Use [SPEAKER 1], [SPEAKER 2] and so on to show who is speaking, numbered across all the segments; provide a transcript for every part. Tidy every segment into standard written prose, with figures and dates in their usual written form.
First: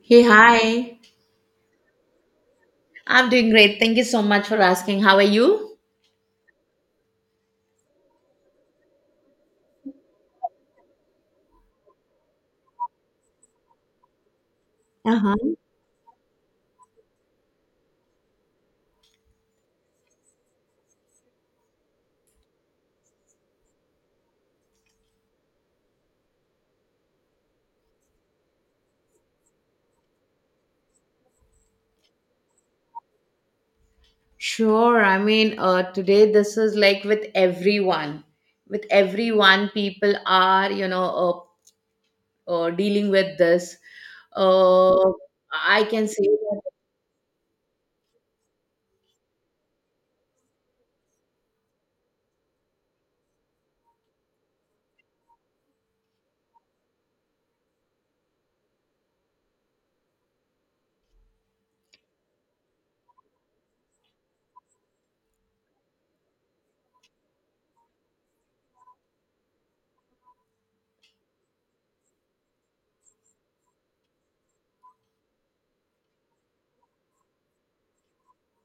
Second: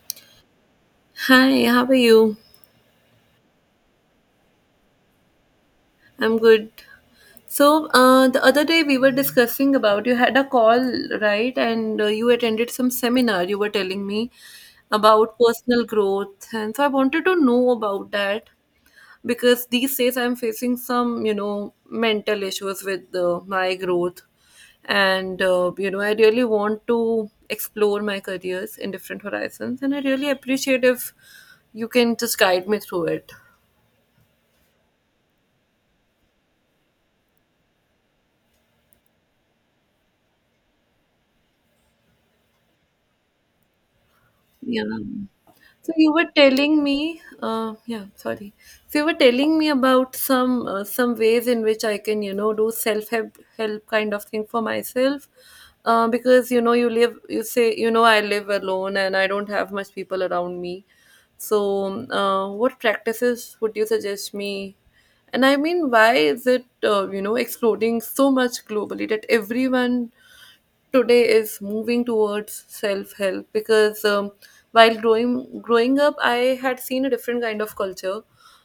[SPEAKER 1] Hey, hi.
[SPEAKER 2] Hi, how are you?
[SPEAKER 1] I'm doing great. Thank you so much for asking. How are you?
[SPEAKER 2] I'm good. So the other day we were discussing about you had a call, right? And you attended some seminar, you were telling me about
[SPEAKER 1] Uh-huh.
[SPEAKER 2] personal growth. And so I wanted to know about that because these days I'm facing some, you know, mental issues with my growth. And you know, I really want to explore my careers in different horizons. And I really appreciate if you can just guide me through it.
[SPEAKER 1] Sure. I mean, today this is like with everyone. With everyone, people are, dealing with this.
[SPEAKER 2] Yeah.
[SPEAKER 1] Uh, I
[SPEAKER 2] So
[SPEAKER 1] can
[SPEAKER 2] you
[SPEAKER 1] say
[SPEAKER 2] were
[SPEAKER 1] that
[SPEAKER 2] telling me, sorry. So you were telling me about some ways in which I can, you know, do self help kind of thing for myself, because you know you live, you say, you know, I live alone and I don't have much people around me. So what practices would you suggest me? And I mean, why is it, you know, exploding so much globally that everyone today is moving towards self-help because while growing up I had seen a different kind of culture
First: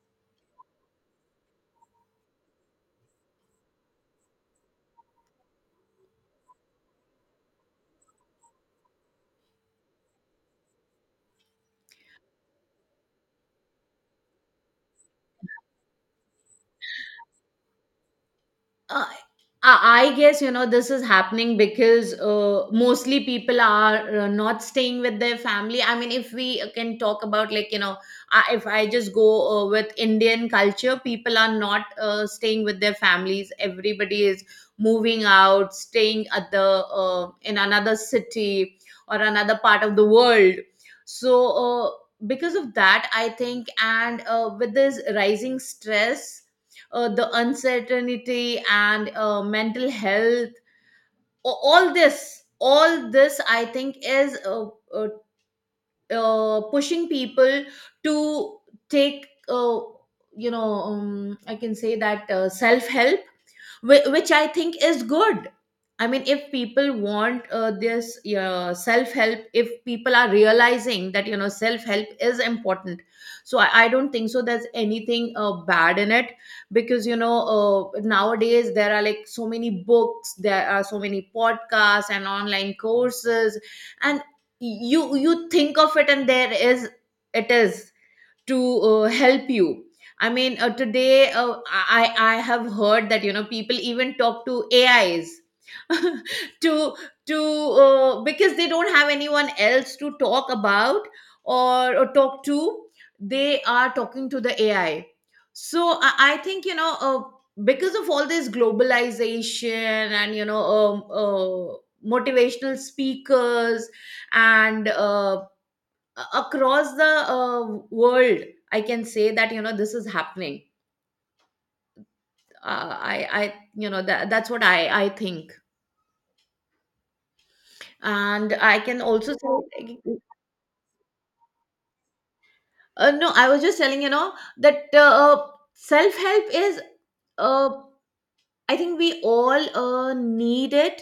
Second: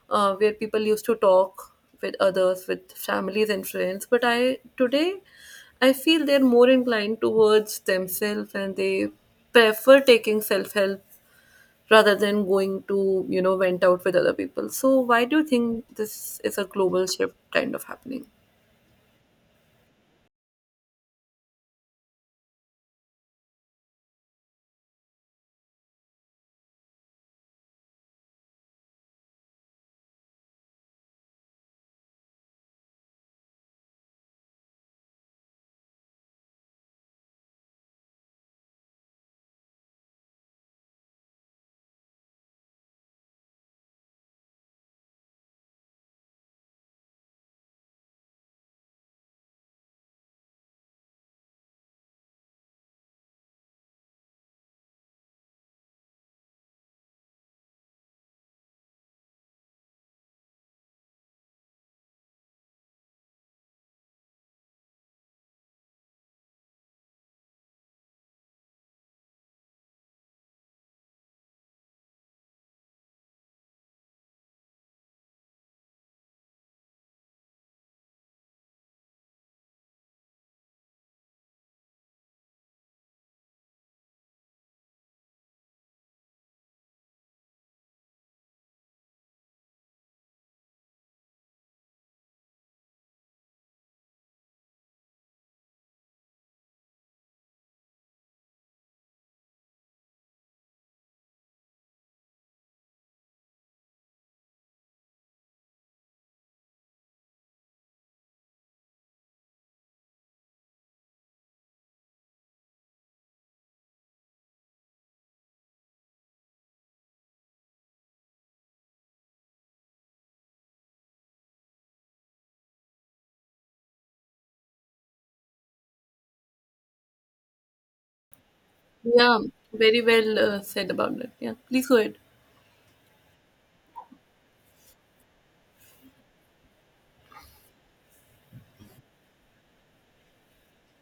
[SPEAKER 2] where people used to talk with others, with families and friends, but I today, I feel they're more inclined towards themselves, and they prefer taking self-help rather than going to, you know, vent out with other people. So why do you think this is a global shift kind of happening?
[SPEAKER 1] uh, I guess this is happening because mostly people are not staying with their family. I mean, if we can talk about like, if I just go with Indian culture, people are not staying with their families. Everybody is moving out, staying at the in another city or another part of the world. So because of that, I think, and with this rising stress, the uncertainty, and mental health. All this I think is uh, pushing people to take, you know, I can say that, self help, which I think is good. I mean, if people want this self help, if people are realizing that, you know, self help is important. So I don't think so there's anything bad in it because, you know, nowadays there are like so many books, there are so many podcasts and online courses. And you think of it and there is, it is to help you. I mean, today, I have heard that people even talk to ais to to because they don't have anyone else to talk about, or talk to. They are talking to the ai. So I think you know because of all this globalization and motivational speakers and across the world, I can say that you know this is happening. Uh, I you know that's what I think. And I can also
[SPEAKER 2] Yeah,
[SPEAKER 1] say,
[SPEAKER 2] very well said about that. Yeah, please go ahead.
[SPEAKER 1] no, I was just telling you know that self help is uh, I think we all need it,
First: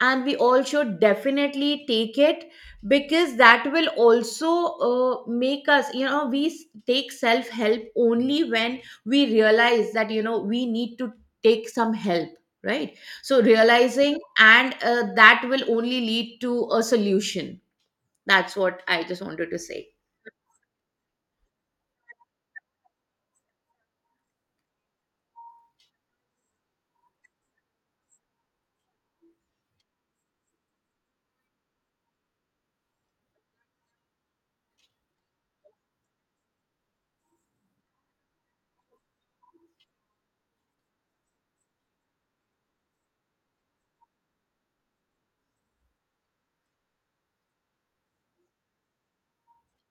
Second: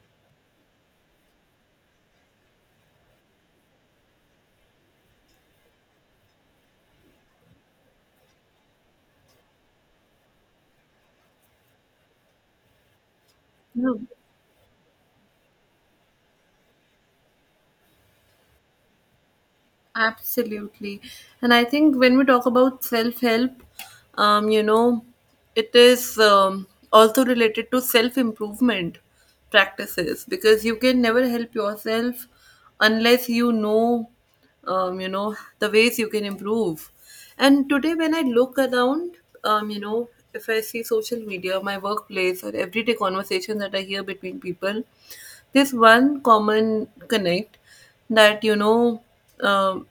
[SPEAKER 1] and we all should definitely take it because that will also make us, you know. We take self help only when we realize that, you know, we need to take some help, right? So
[SPEAKER 2] Yeah.
[SPEAKER 1] realizing and, that will only lead to a solution. That's what I just wanted to say.
[SPEAKER 2] Absolutely. And I think when we talk about self help, you know, it is also related to self improvement practices, because you can never help yourself unless you know, you know, the ways you can improve. And today, when I look around, you know, if I see social media, my workplace, or everyday conversation that I hear between people, there's one common connect that um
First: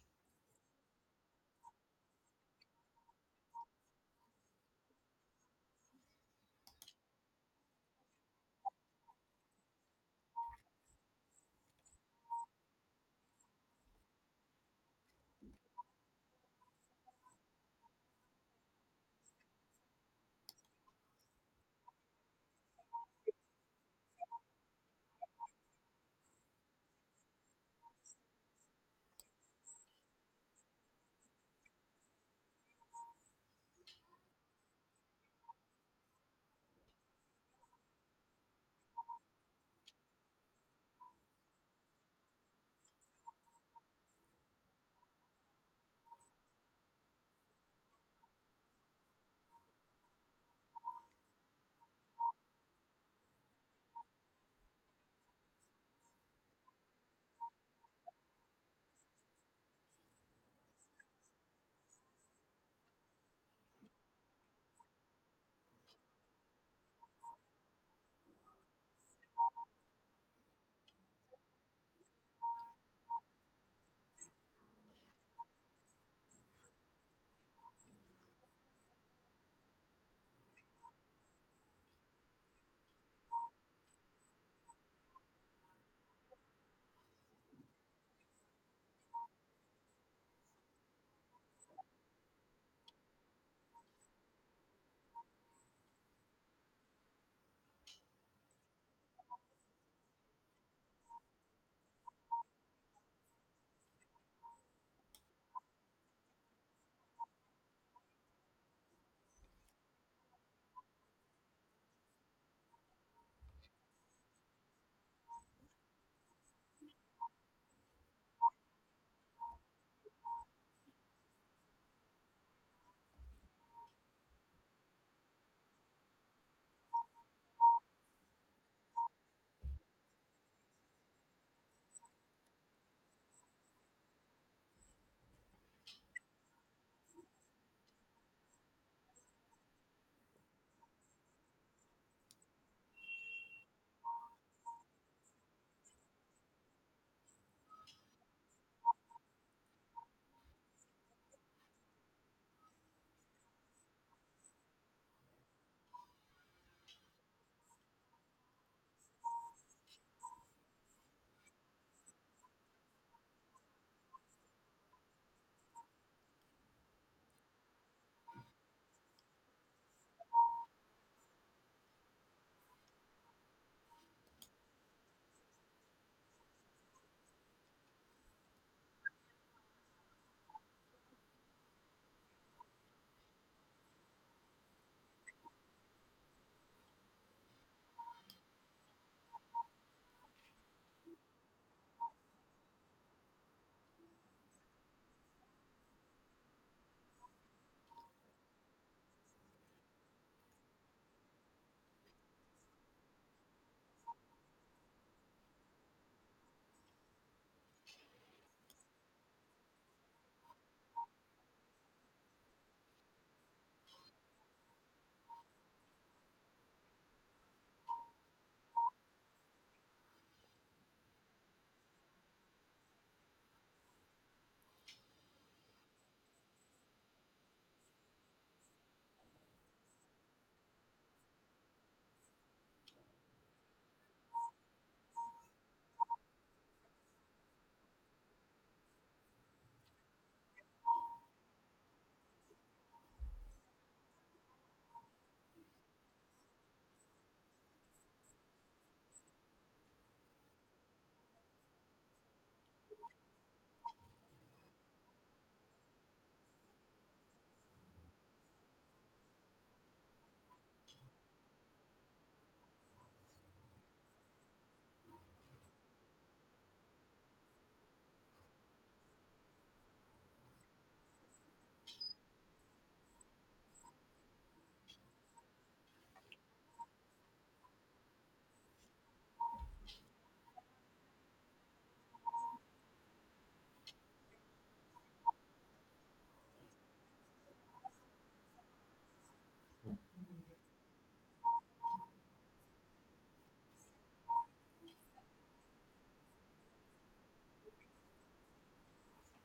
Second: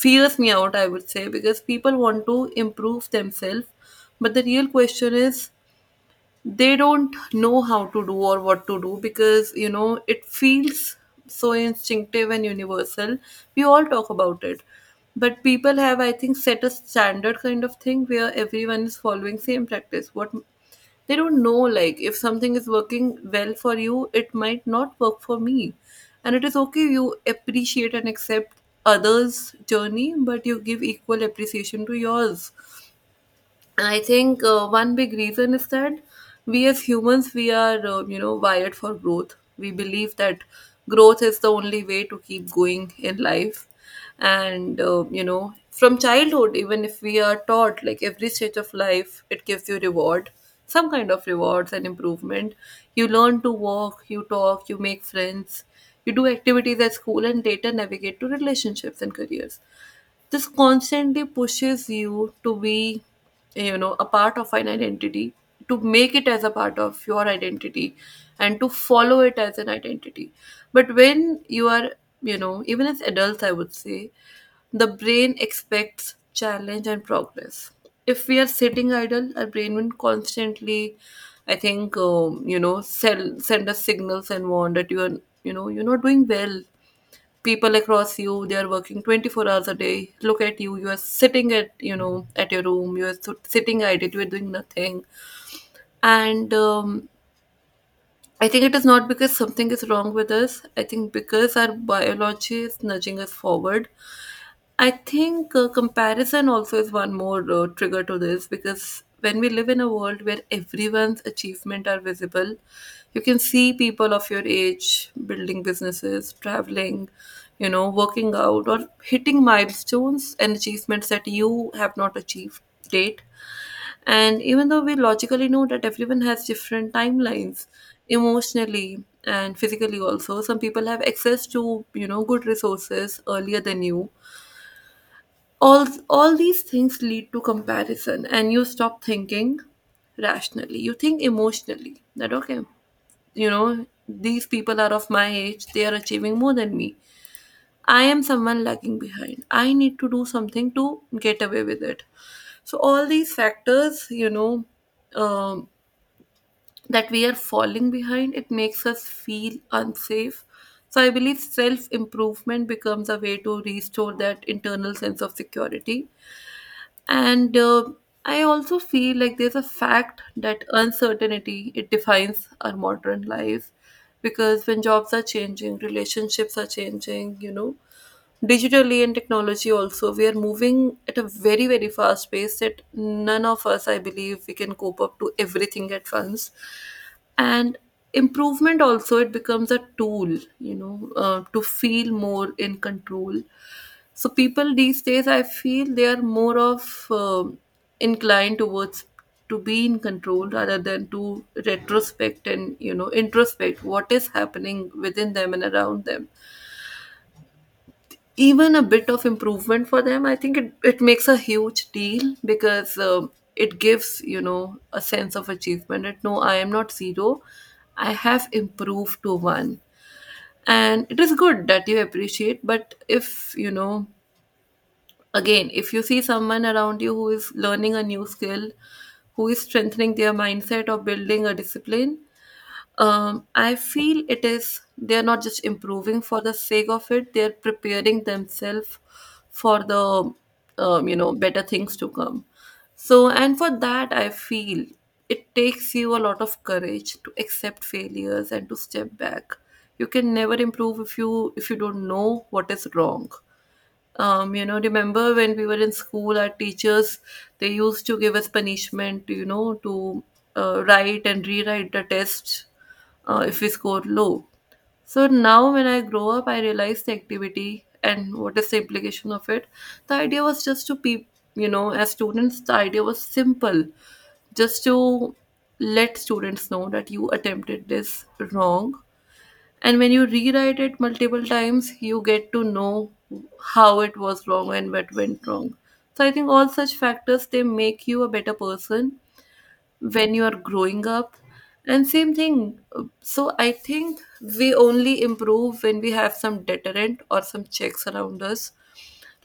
[SPEAKER 2] fears me out, I would say, because people want to improve themselves, but the real question is they don't know how to do or what to do, because you know it feels so instinctive and universal. We all talk about it, but people have, I think, set a standard kind of thing where everyone is following same practice. What they don't know, like if something is working well for you, it might not work for me, and it is okay. You appreciate and accept others journey, but you give equal appreciation to yours. I think one big reason is that we as humans, we are, you know, wired for growth. We believe that growth is the only way to keep going in life, and you know, from childhood, even if we are taught, like every stage of life it gives you reward, some kind of rewards and improvement. You learn to walk, you talk, you make friends, you do activities at school and later navigate to relationships and careers. This constantly pushes you to be, you know, a part of an identity, to make it as a part of your identity and to follow it as an identity. But when you are, you know, even as adults I would say, the brain expects challenge and progress. If we are sitting idle, our brain will constantly, I think, you know, send us signals and warn that you are, you know, you're not doing well. People across you, they are working 24 hours a day. Look at you, you are sitting at, you know, at your room, you are sitting idle, you are doing nothing. And I think it is not because something is wrong with us, I think because our biology is nudging us forward. I think comparison also is one more trigger to this, because when we live in a world where everyone's achievement are visible, you can see people of your age building businesses, traveling, you know, working out or hitting milestones and achievements that you have not achieved date. And even though we logically know that everyone has different timelines, emotionally and physically also, some people have access to, you know, good resources earlier than you, all these things lead to comparison, and you stop thinking rationally. You think emotionally that okay, you know, these people are of my age, they are achieving more than me. I am someone lagging behind, I need to do something to get away with it. So all these factors, you know, um, that we are falling behind, it makes us feel unsafe. So I believe self improvement becomes a way to restore that internal sense of security. And I also feel like there's a fact that uncertainty, it defines our modern life, because when jobs are changing, relationships are changing, you know, digitally and technology also, we are moving at a very very fast pace that none of us, I believe, we can cope up to everything at once. And improvement also, it becomes a tool, you know, to feel more in control. So people these days, I feel, they are more of inclined towards to be in control, rather than to retrospect and, you know, introspect what is happening within them and around them. Even a bit of improvement for them, I think it makes a huge deal, because it gives, you know, a sense of achievement that no, I am not zero, I have improved to one. And it is good that you appreciate, but if you know, again, if you see someone around you who is learning a new skill, who is strengthening their mindset or building a discipline, I feel it is they're not just improving for the sake of it; they're preparing themselves for the you know, better things to come. So, and for that, I feel it takes you a lot of courage to accept failures and to step back. You can never improve if you don't know what is wrong. You know, remember when we were in school, our teachers, they used to give us punishment, you know, to write and rewrite the test if we score low. So now when I grow up, I realize the activity and what is the implication of it. The idea was just to be, you know, as students, the idea was simple, just to let students know that you attempted this wrong, and when you rewrite it multiple times, you get to know how it was wrong and what went wrong. So I think all such factors, they make you a better person when you are growing up. And same thing. So I think we only improve when we have some deterrent or some checks around us.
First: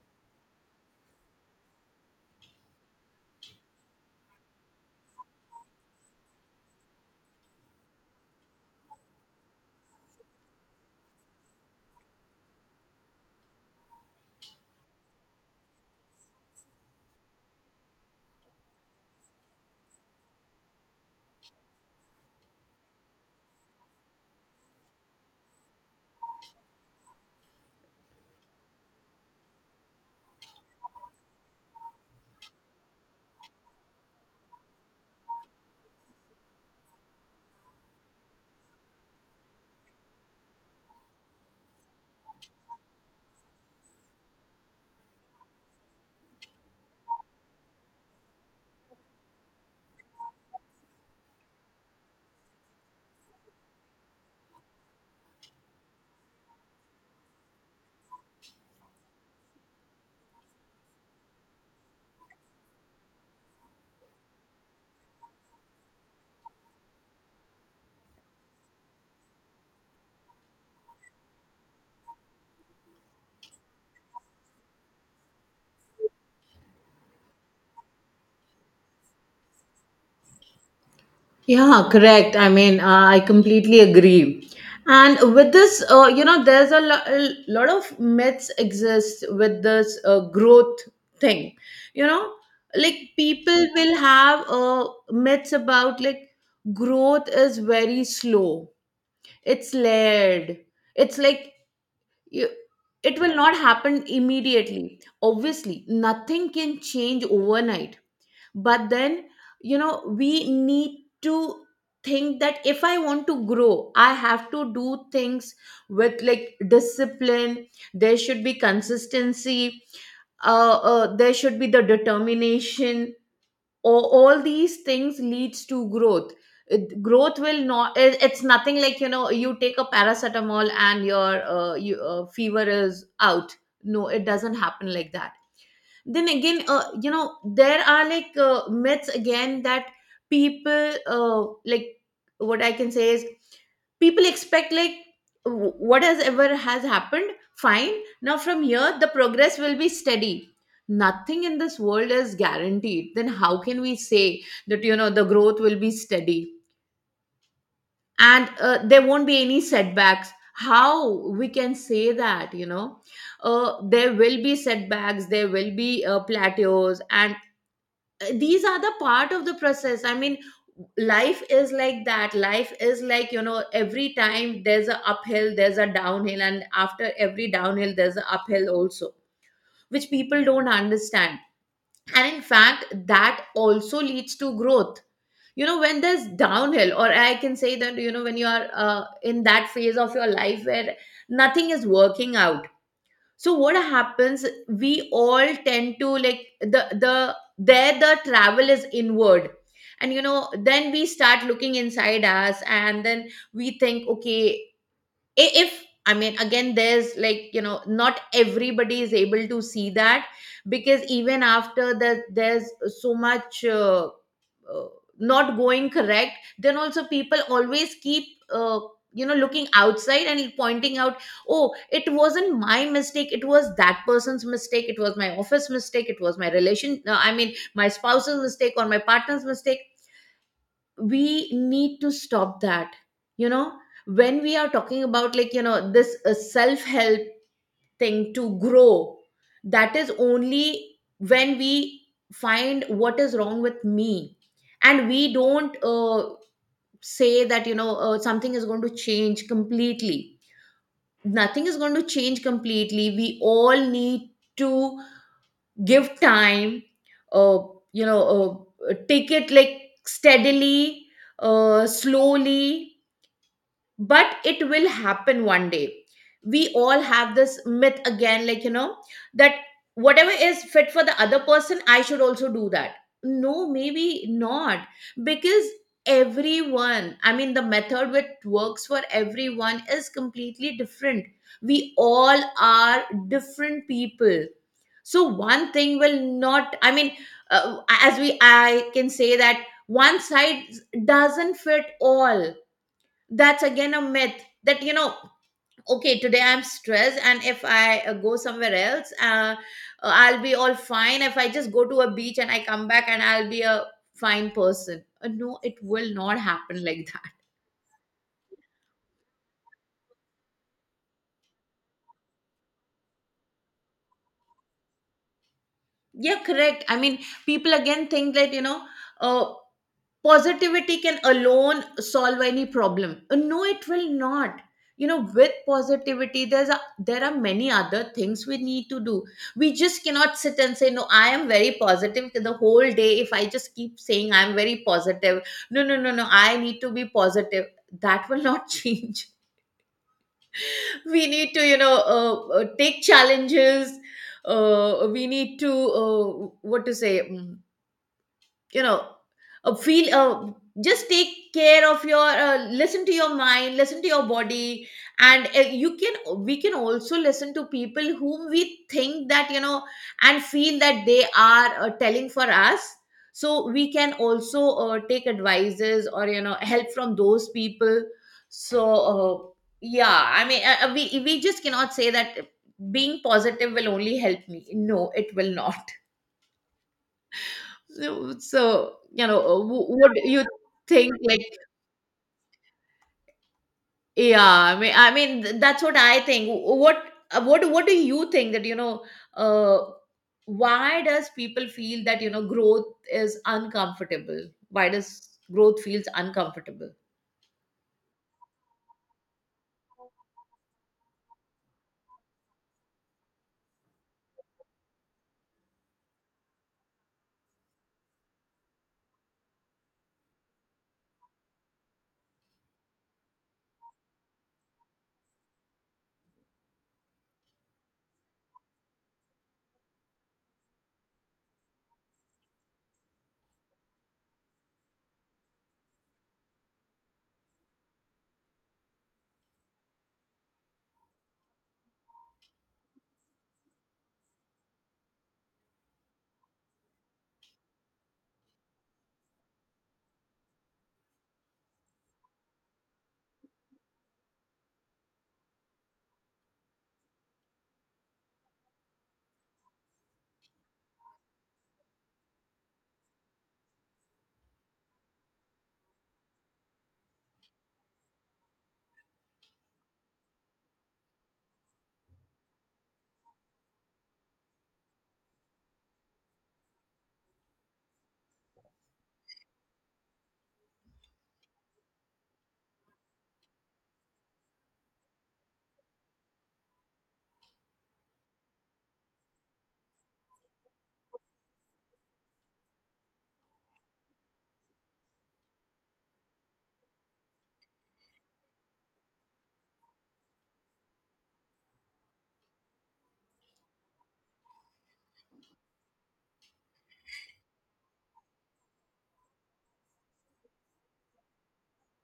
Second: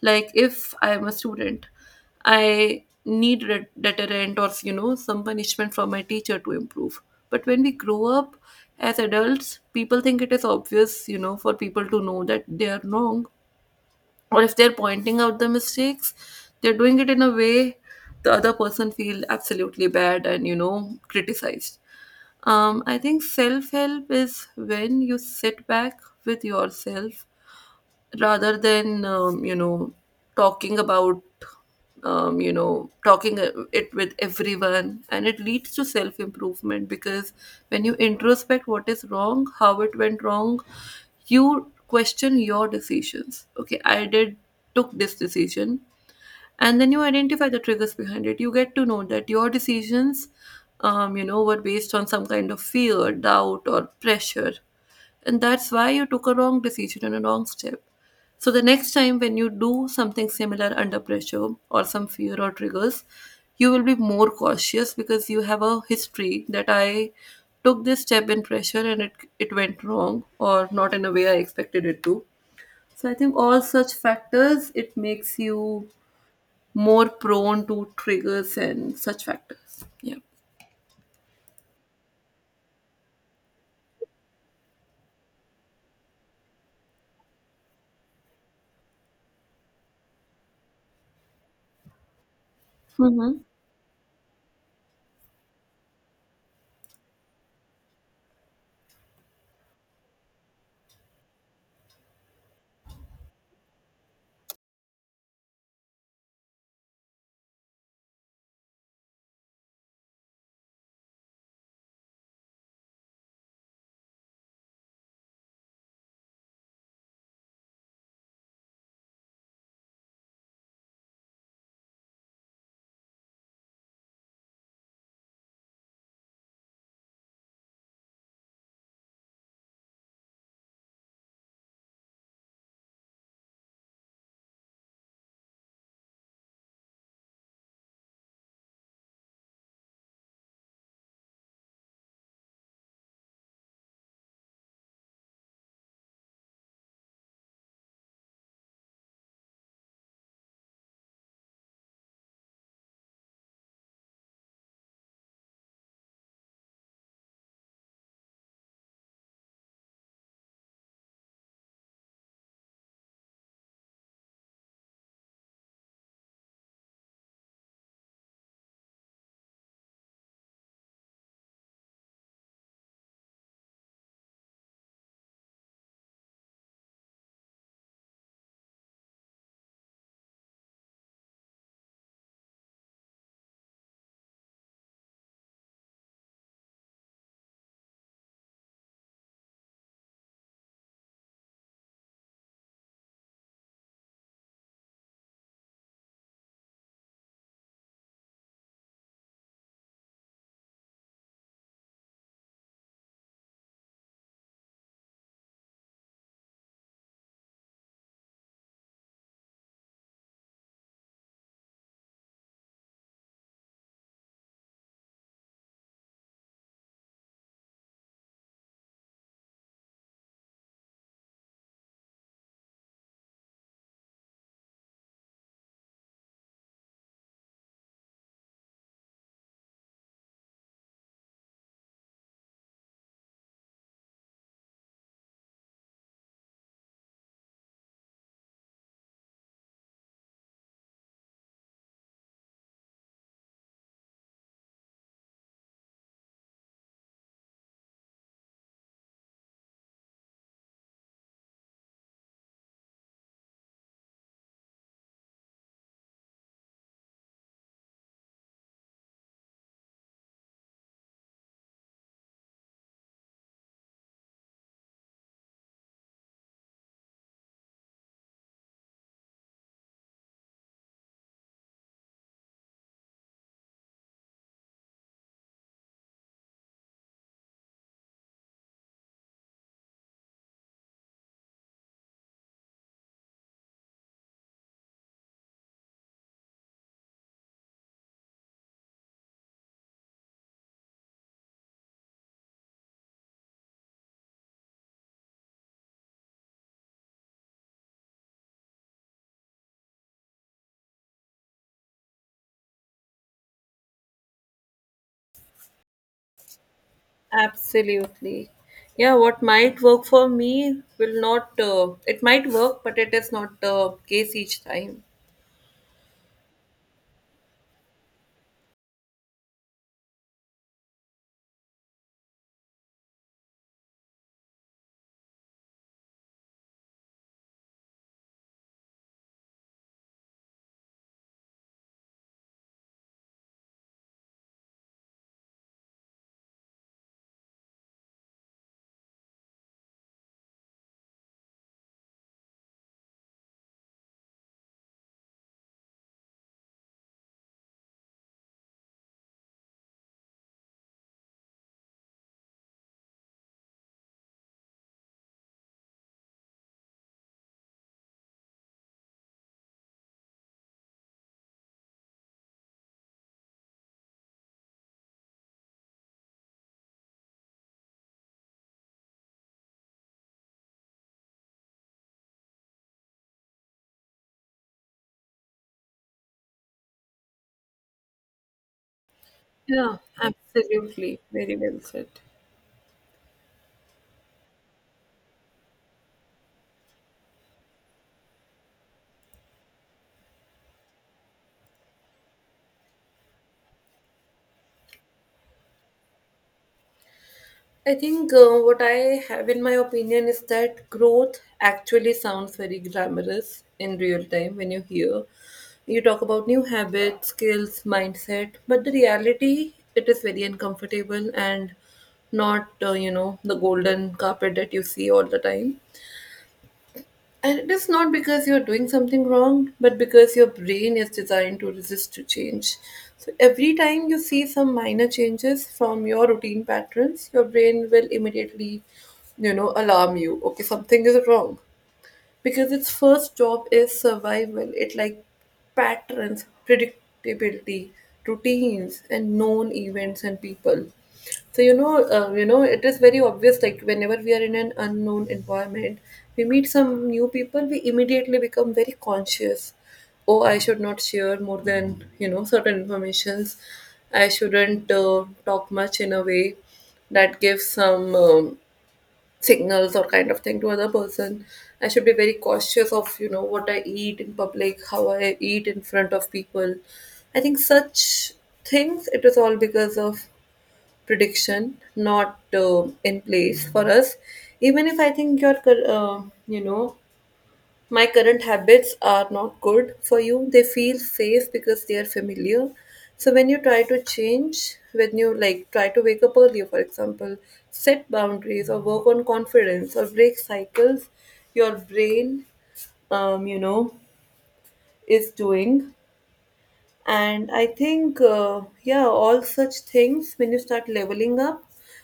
[SPEAKER 2] Like if I am a student, I need deterrent, or you know, some punishment from my teacher to improve. But when we grow up as adults, people think it is obvious, you know, for people to know that they are wrong, or if they're pointing out the mistakes, they're doing it in a way the other person feel absolutely bad and, you know, criticized. I think self-help is when you sit back with yourself, rather than, you know, talking about, you know, talking it with everyone, and it leads to self improvement, because when you introspect what is wrong, how it went wrong, you question your decisions. Okay, I did took this decision, and then you identify the triggers behind it. You get to know that your decisions, you know, were based on some kind of fear, doubt or pressure, and that's why you took a wrong decision and a wrong step. So the next time when you do something similar under pressure or some fear or triggers, you will be more cautious, because you have a history that I took this step in pressure and it went wrong, or not in a way I expected it to. So I think all such factors, it makes you more prone to triggers and such factors. Yeah.
[SPEAKER 1] Yeah, correct. I mean, I completely agree. And with this, you know, there's a, a lot of myths exist with this growth thing. You know, like
[SPEAKER 2] Mm-hmm.
[SPEAKER 1] people will have myths about, like, growth is very slow. It's layered. It's like you, it will not happen immediately. Obviously, nothing can change overnight, but then you know we need to think that if I want to grow I have to do things with, like, discipline. There should be consistency, there should be the determination, or all these things leads to growth. Growth will not, it's nothing like, you know, you take a paracetamol and your, you, fever is out. No, it doesn't happen like that. Then again, you know there are like myths again that people, like, what I can say is people expect like, what has ever has happened, fine, now from here the progress will be steady. Nothing in this world is guaranteed, then how can we say that you know the growth will be steady and there won't be any setbacks? How we can say that you know there will be setbacks, there will be plateaus, and these are the part of the process. I mean, life is like that. Life is like, you know, every time there's a uphill, there's a downhill, and after every downhill there's a uphill also, which people don't understand. And in fact, that also leads to growth. You know, when there's downhill, or I can say that, you know, when you are in that phase of your life where nothing is working out, so what happens, we all tend to, like, the there the travel is inward, and you know then we start looking inside us and then we think, okay, if I mean, again, there's like, you know, not everybody is able to see that because even after that there's so much uh, not going correct. Then also people always keep uh, you know, looking outside and pointing out, oh, it wasn't my mistake, it was that person's mistake, it was my office mistake, it was my relation, I mean my spouse's mistake or my partner's mistake. We need to stop that. You know, when we are talking about, like, you know, this self help thing to grow, that is only when we find what is wrong with me, and we don't say that you know something is going to change completely. Nothing is going to change completely. We all need to give time, uh, you know, take it like steadily, slowly, but it will happen one day. We all have this myth again, like, you know, that whatever is fit for the other person I should also do that. No, maybe not. Because everyone, I mean, the method which works for everyone is completely different. We all are different people, so one thing will not, I mean, as we, I can say that one side doesn't fit all. That's again a myth, that, you know, okay, today I'm stressed and if I go somewhere else I'll be all fine. If I just go to a beach and I come back and I'll be a fine person. No, it will not happen like that.
[SPEAKER 2] Absolutely. Yeah, what might work for me will not, it might work, but it is not the case each time.
[SPEAKER 1] Yeah, correct, I mean, people again think that you know uh, positivity can alone solve any problem. No, it will not. You know, with positivity there's a, there are many other things we need to do. We just cannot sit and say, no, I am very positive the whole day. If I just keep saying I'm very positive, no, no, no, no, I need to be positive, that will not change. We need to, you know, take challenges, we need to uh, what to say, you know, feel, just take care of your, listen to your mind, listen to your body, and you can, we can also listen to people whom we think that you know and feel that they are telling for us. So we can also take advices or you know help from those people. So, uh, yeah, I mean, we just cannot say that being positive will only help me. No, it will not. So, so, you know,
[SPEAKER 2] Yeah,
[SPEAKER 1] what do you think?
[SPEAKER 2] absolutely.
[SPEAKER 1] Like,
[SPEAKER 2] Very well said.
[SPEAKER 1] yeah, I mean, that's what I think. What do you think that you know? Uh, why does people feel that you know growth is uncomfortable? Why does growth feels uncomfortable?
[SPEAKER 2] I think, what I have in my opinion is that growth actually sounds very glamorous in real time when you hear, you talk about new habits, skills, mindset, but the reality, it is very uncomfortable and not, you know, the golden carpet that you see all the time. And it is not because you're doing something wrong, but because your brain is designed to resist to change. So every time you see some minor changes from your routine patterns, your brain will immediately, you know, alarm you. Okay, something is wrong. Because its first job is survival, it like patterns, predictability, routines, and known events and people. So you know, it is very obvious. Like whenever we are in an unknown environment, we meet some new people, we immediately become very conscious. Oh, I should not share more than certain informations. I shouldn't talk much in a way that gives some signals or kind of thing to other person. I should be very cautious of what I eat in public, how I eat in front of people. I think such things, it is all because of prediction not in place for us. Even if I think your you know my current habits are not good for you. They feel safe because they are familiar. So when you try to change, when you like try to wake up earlier, for example, set boundaries or work on confidence or break cycles, your brain, um, you know, is doing. And I think, yeah, all such things, when you start leveling up,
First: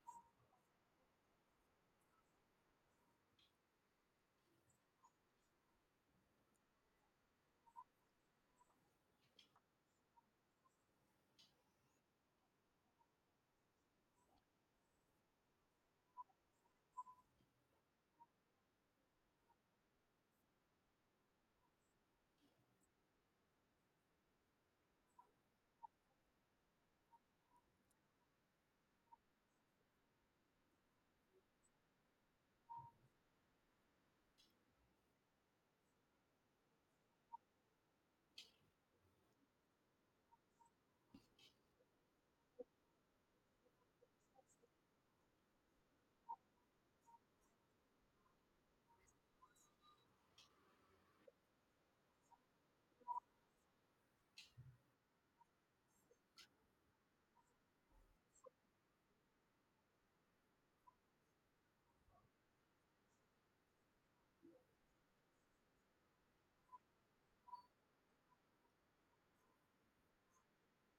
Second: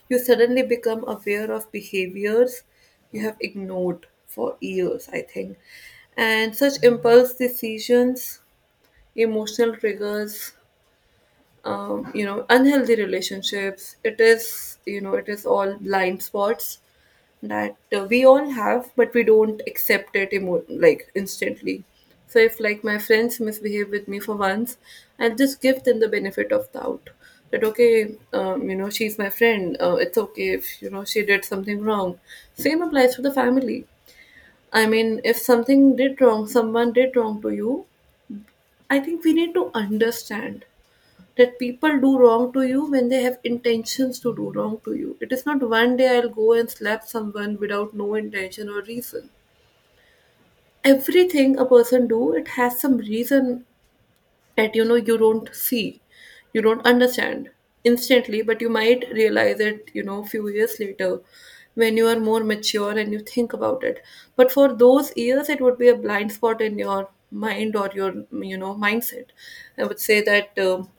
[SPEAKER 2] you suddenly become aware of behaviors you have ignored for years, I think. And such impulse decisions, emotional triggers, unhealthy relationships, it is, it is all blind spots that we all have but we don't accept it like instantly. So if like my friends misbehave with me for once, I'll just give them the benefit of doubt that okay, she's my friend, it's okay if she did something wrong. Same applies for the family. I mean if something did wrong, someone did wrong to you, I think we need to understand that people do wrong to you when they have intentions to do wrong to you. It is not one day I'll go and slap someone without no intention or reason. Everything a person do, it has some reason that you don't see, you don't understand instantly, but you might realize it, you know, few years later when you are more mature and you think about it. But for those years, it would be a blind spot in your mind or your mindset, I would say that.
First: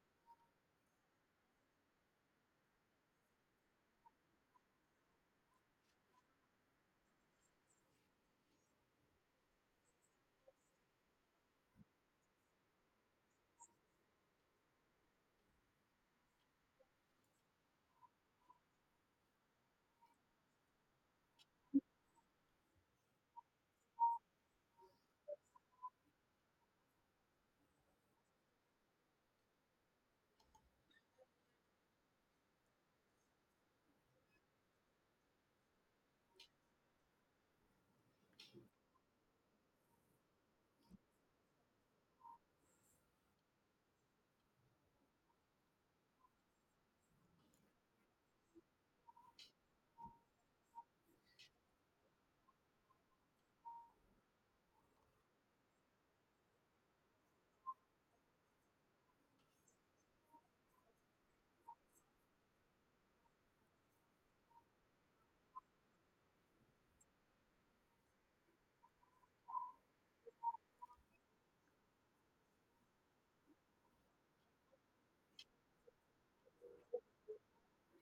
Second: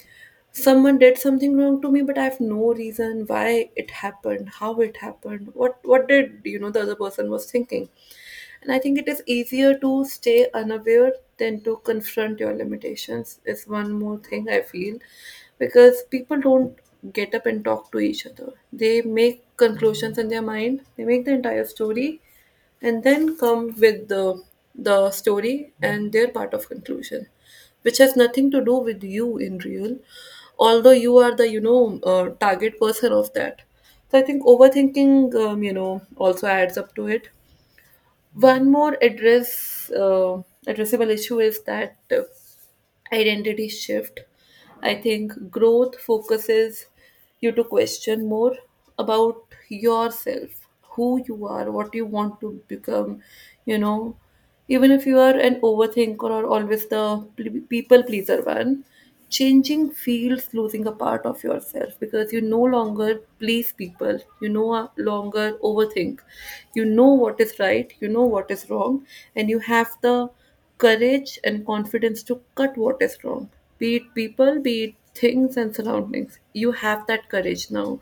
[SPEAKER 2] Someone did something wrong to me but I have no reason why it happened, how it happened, what did the other person was thinking. And I think it is easier to stay unaware than to confront your limitations is one more thing I feel. Because people don't get up and talk to each other, they make conclusions in their mind, they make the entire story and then come with the story and their part of conclusion, which has nothing to do with you in real, although you are the target person of that. So I think overthinking also adds up to it. One more addressable issue is that identity shift. I think growth focuses you to question more about yourself, who you are, what you want to become, you know. Even if you are an overthinker or always the people pleaser one, changing feels losing a part of yourself because you no longer please people, you no longer overthink. You know what is right, you know what is wrong, and you have the courage and confidence to cut what is wrong, be it people, be it things and surroundings. You have that courage now.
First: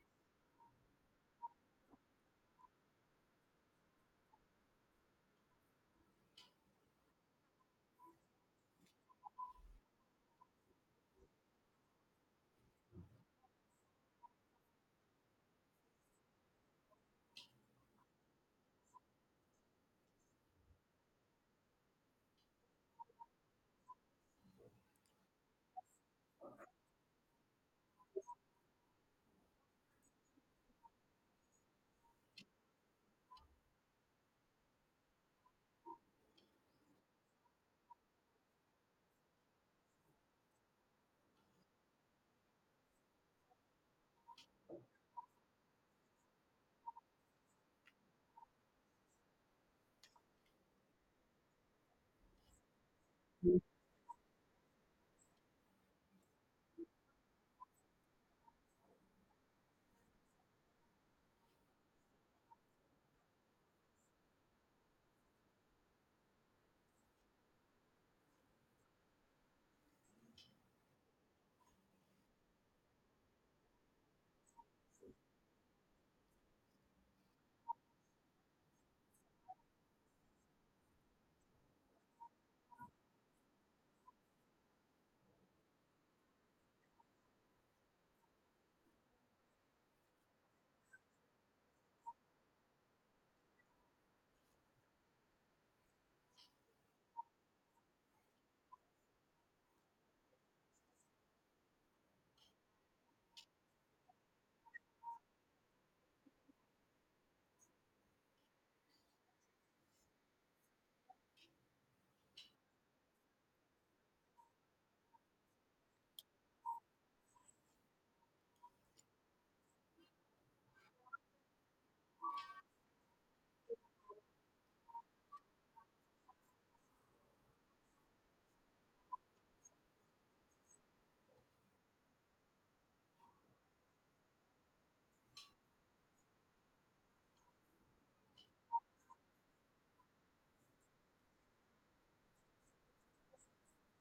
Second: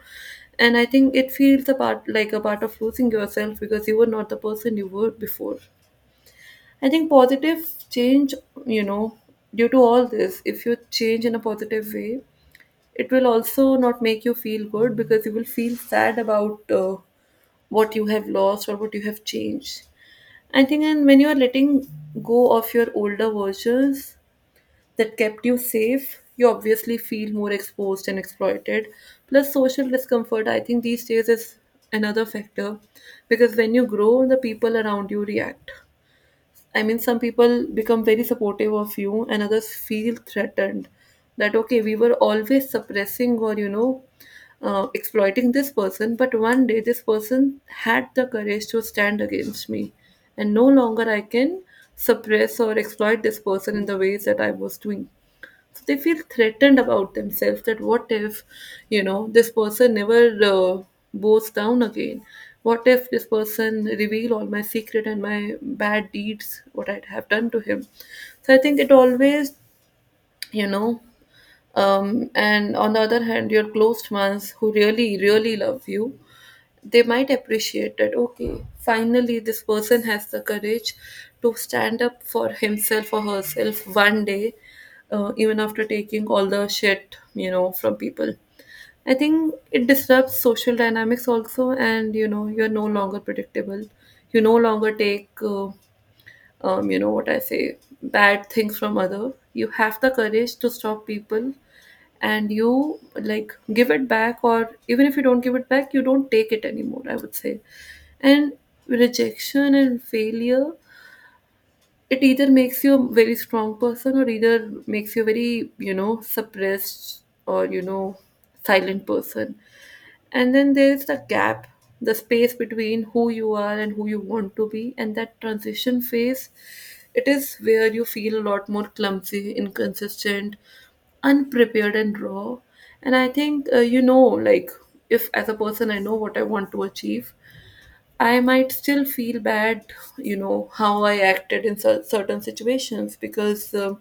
[SPEAKER 2] And I think it feels about like a part of losing yourself because you were not the person you were before. I think positive change, you know, due to all this, if you change in a positive way, it will also not make you feel good because you will feel sad about what you have lost or what you have changed. I think, and when you are letting go of your older versions that kept you safe, you obviously feel more exposed and exploited. Plus, social discomfort, I think, these days is another factor because when you grow, the people around you react. I mean, some people become very supportive of you, and others feel threatened that, okay, we were always suppressing or, exploiting this person, but one day this person had the courage to stand against me, and no longer I can suppress or exploit this person in the ways that I was doing. So they feel threatened about themselves that what if this person never uh, bows down again, what if this person reveal all my secret and my bad deeds what I'd have done to him. So I think it always, you know and on the other hand your close ones who really really love you, they might appreciate that okay, finally this person has the courage to stand up for himself or herself one day, even after taking all the shit from people. I think it disrupts social dynamics also, and you're no longer predictable, you no longer take what I say bad things from other, you have the courage to stop people and you like give it back, or even if you don't give it back you don't take it anymore, I would say. And rejection and failure, it either makes you a very strong person or either makes you a very suppressed or silent person. And then there is the gap, the space between who you are and who you want to be, and that transition phase. It is where you feel a lot more clumsy, inconsistent, unprepared, and raw. And I think, like if as a person I know what I want to achieve, I might still feel bad, you know, how I acted in certain situations. Because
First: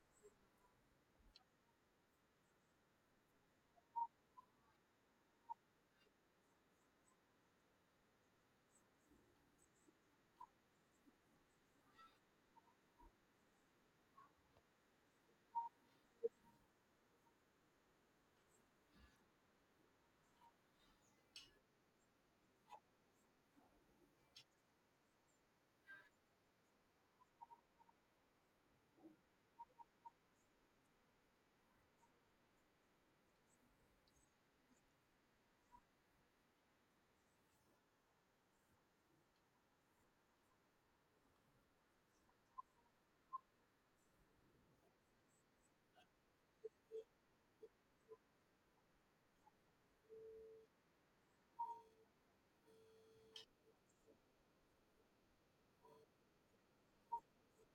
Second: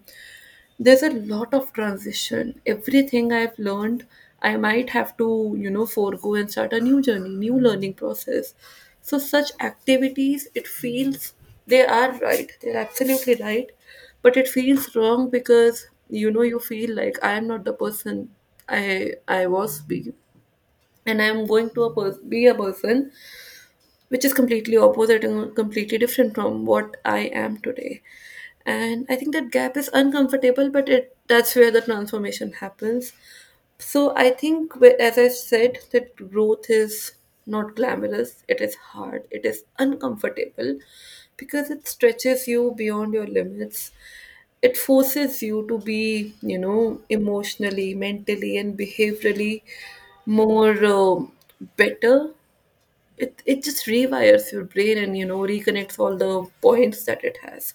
[SPEAKER 2] there's a lot of transition. Everything I've learned, I might have to, you know, forego and start a new journey, new learning process. So such activities, it feels they are right. They're absolutely right. But it feels wrong because, you know, you feel like I am not the person I was being. And I'm going to a be a person which is completely opposite and completely different from what I am today. And I think that gap is uncomfortable, but it that's where the transformation happens. So I think as I said, that growth is not glamorous, it is hard, it is uncomfortable, because it stretches you beyond your limits. It forces you to be, you know, emotionally, mentally and behaviorally more better. It just rewires your brain and you know reconnects all the points that it has.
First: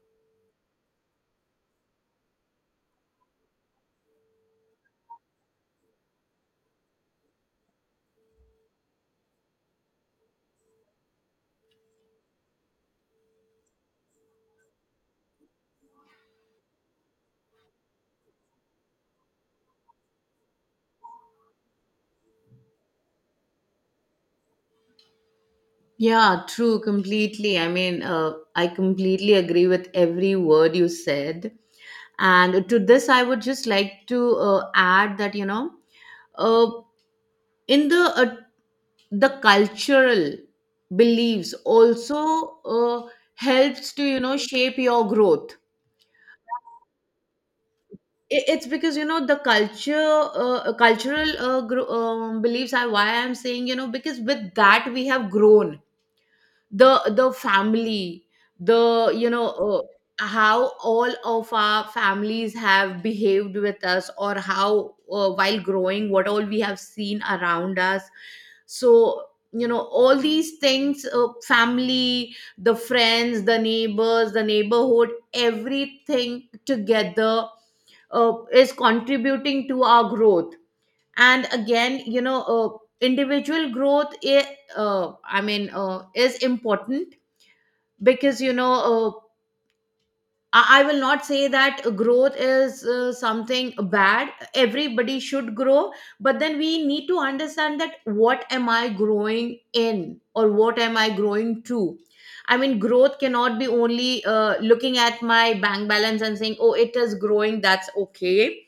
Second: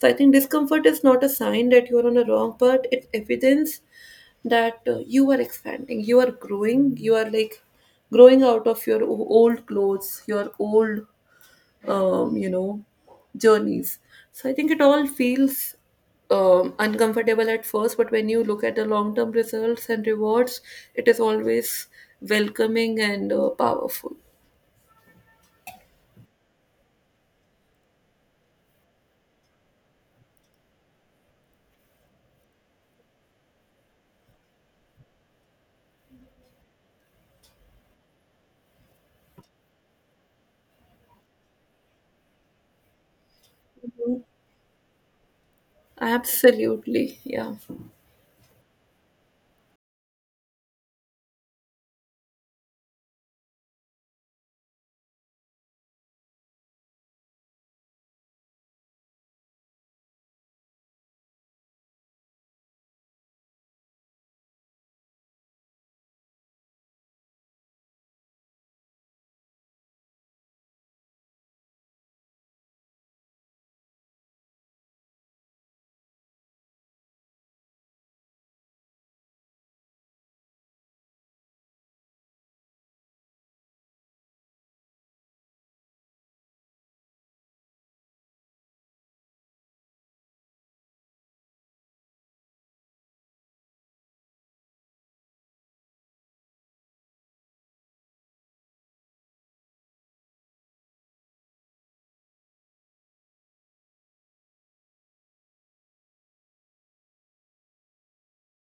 [SPEAKER 2] So I think discomfort is not a sign that you're on a wrong path, it's evidence that you are expanding, you are growing, you are like growing out of your old clothes, your old um, you know journeys. So I think it all feels uncomfortable at first, but when you look at the long term results and rewards, it is always welcoming and powerful.
[SPEAKER 1] Yeah, true, completely. I mean, I completely agree with every word you said. And to this, I would just like to add that, you know, uh, in the cultural beliefs also helps to you know shape your growth.
[SPEAKER 2] Absolutely. Yeah.
[SPEAKER 1] It's because you know the culture, cultural, beliefs, are why I'm saying, you know, because with that we have grown, the family, the, you know, how all of our families have behaved with us, or how, while growing, what all we have seen around us. So, you know, all these things, family, the friends, the neighbors, the neighborhood, everything together, is contributing to our growth. And again, you know, individual growth, I mean, is important, because, you know, I will not say that growth is something bad. Everybody should grow, but then we need to understand that what am I growing in, or what am I growing to. I mean, growth cannot be only looking at my bank balance and saying, oh, it is growing, that's okay.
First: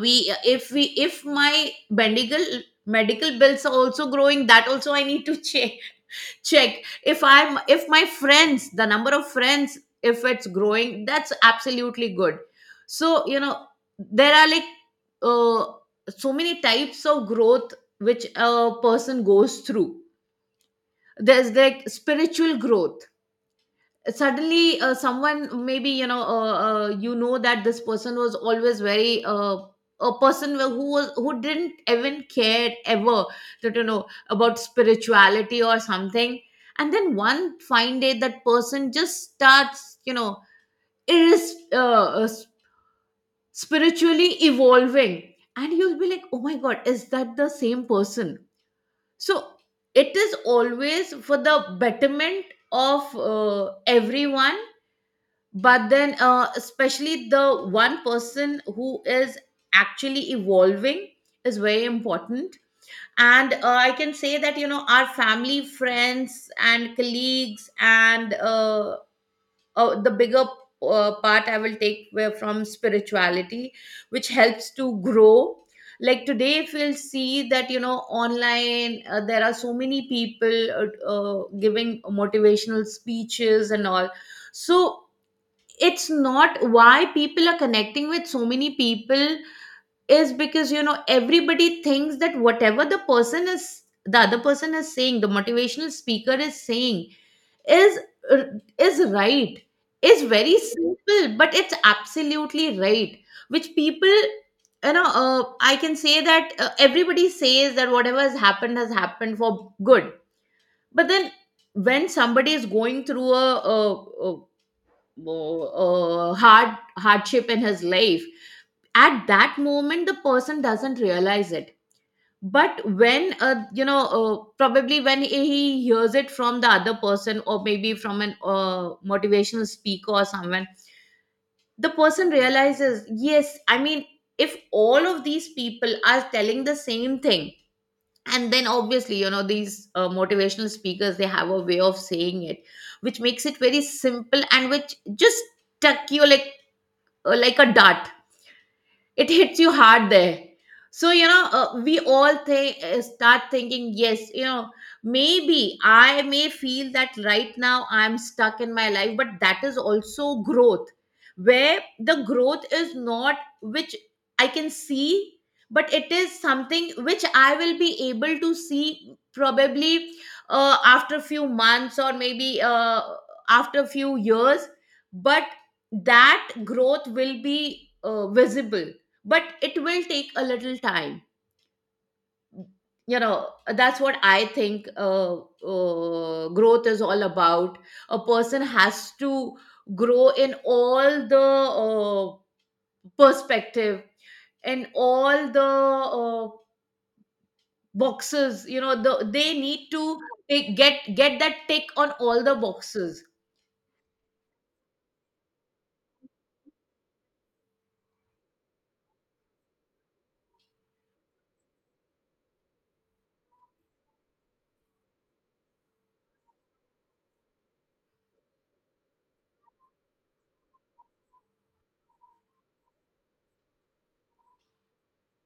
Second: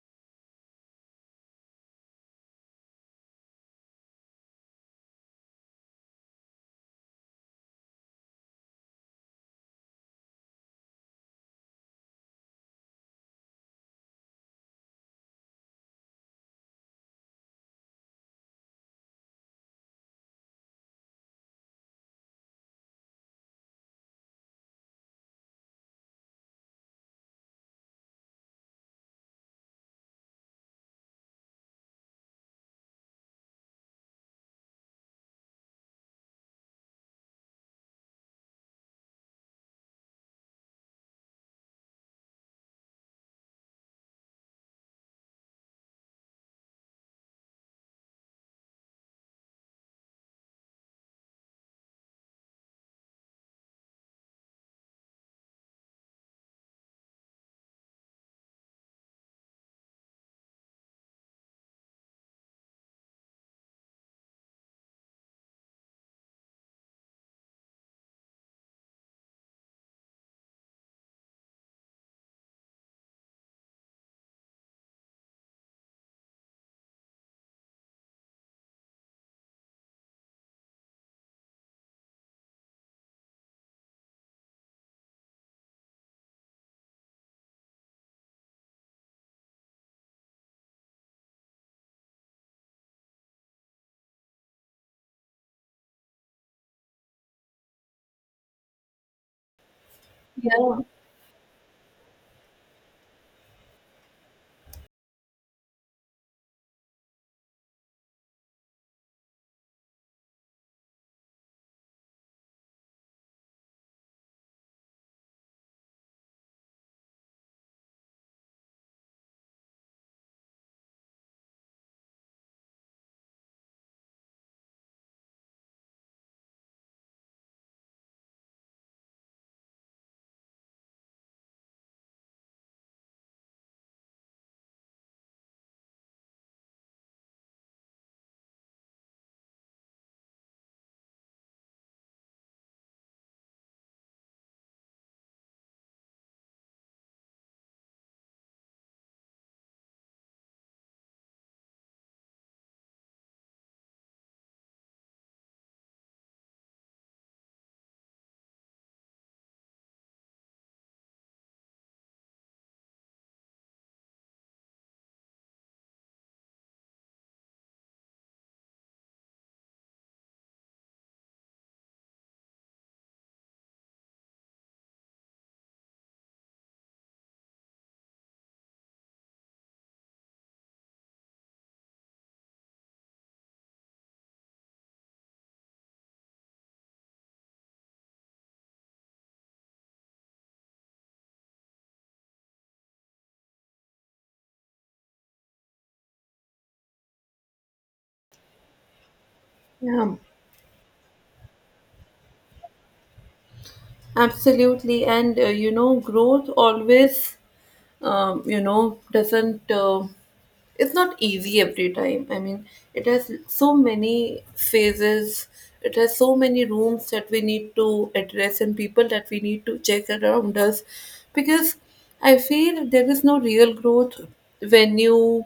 [SPEAKER 1] We, if we, if my medical bills are also growing, that also I need to check, check. If I'm, if my friends, the number of friends, if it's growing, that's absolutely good. So, you know, there are, like, uh, so many types of growth which a person goes through. There's, like, spiritual growth. Suddenly, someone, maybe, you know, you know, that this person was always very a person who was, who didn't even care ever that, you know, about spirituality or something, and then one fine day that person just starts, you know, is spiritually evolving, and you'll be like, oh my god, is that the same person? So, it is always for the betterment of everyone. But then, especially the one person who is actually evolving is very important. And I can say that, you know, our family, friends, and colleagues, and the bigger part I will take where, from spirituality, which helps to grow. Like today, if you'll see that, you know, online, there are so many people giving motivational speeches and all. So, it's not, why people are connecting with so many people is because, you know, everybody thinks that whatever the person is, the other person is saying, the motivational speaker is saying, is is right, is very
[SPEAKER 2] Yeah.
[SPEAKER 1] simple, but it's absolutely right. Which people, you know, I can say that, everybody says that whatever has happened for good. But then, when somebody is going through a hardship in his life, at that moment the person doesn't realize it. But when, you know, probably when he hears it from the other person, or maybe from an motivational speaker or someone, the person realizes, yes, I mean, if all of these people are telling the same thing, and then obviously, you know, these motivational speakers, they have a way of saying it, which makes it very simple, and which just stuck you like a dart, it hits you hard there. So, you know, we all think, start thinking, yes, you know, maybe I may feel that right now I'm stuck in my life, but that is also growth. Where the growth is not which I can see, but it is something which I will be able to see, probably after a few months, or maybe after a few years, but that growth will be visible, but it will take a little time, you know. That's what I think growth is all about. A person has to grow in all the uh, perspective, and all the uh, boxes, you know, the, they need
[SPEAKER 2] Yeah.
[SPEAKER 1] to take, get that tick on all the boxes.
[SPEAKER 2] Absolutely, and growth always, doesn't. It's not easy every time. I mean, it has so many phases. It has so many rooms that we need to address and people that we need to check around us, because I feel there is no real growth when you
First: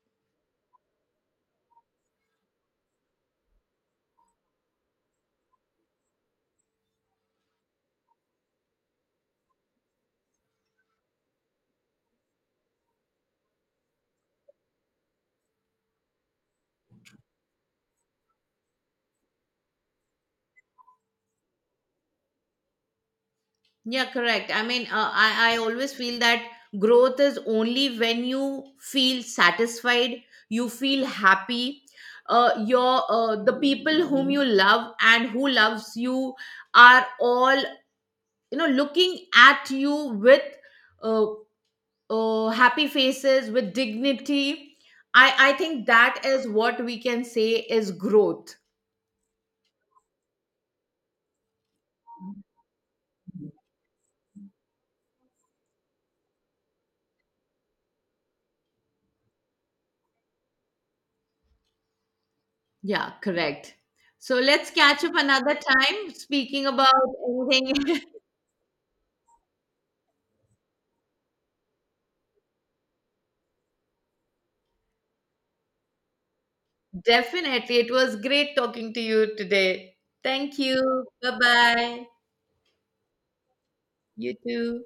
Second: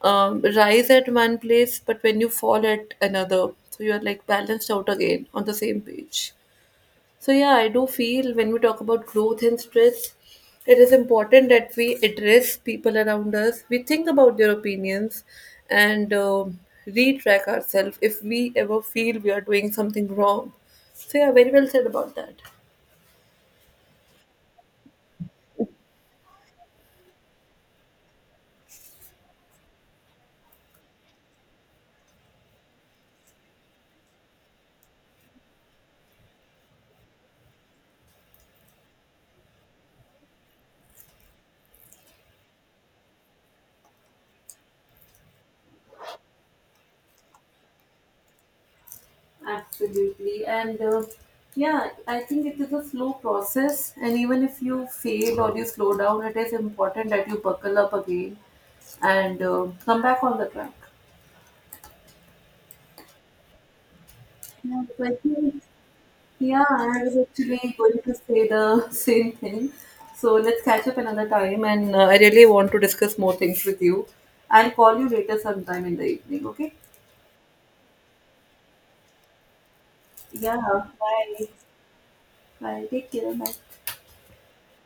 [SPEAKER 2] rise at one place, but when you fall at another, so you are like balanced out again on the same page. So yeah, I do feel when we talk about growth and stress, it is important that we address people around us. We think about their opinions and retrack ourselves if we ever feel we are doing something wrong. So yeah, very well said about that.
[SPEAKER 1] Yeah, correct. I mean, I always feel that growth is only when you feel satisfied, you feel happy. Your the people whom you love and who loves you are all, you know, looking at you with uh, happy faces with dignity. I think that is what we can say is growth.
[SPEAKER 2] Absolutely, and yeah, I think it is a slow process. And even if you fail or you slow down, it is important that you buckle up again and come back on the track.
[SPEAKER 1] Yeah, correct. So let's
[SPEAKER 2] Yeah,
[SPEAKER 1] catch
[SPEAKER 2] but I
[SPEAKER 1] up another
[SPEAKER 2] think
[SPEAKER 1] time
[SPEAKER 2] yeah,
[SPEAKER 1] speaking about
[SPEAKER 2] I was actually going
[SPEAKER 1] anything.
[SPEAKER 2] to say the same thing. So let's catch up another time, and I really want to discuss more things with you. I'll call you later sometime in the evening, okay?
[SPEAKER 1] Definitely. It was great talking to you today. Thank
[SPEAKER 2] Yeah,
[SPEAKER 1] you. Bye
[SPEAKER 2] bye.
[SPEAKER 1] bye.
[SPEAKER 2] Bye. Take care. Bye.
[SPEAKER 1] You too.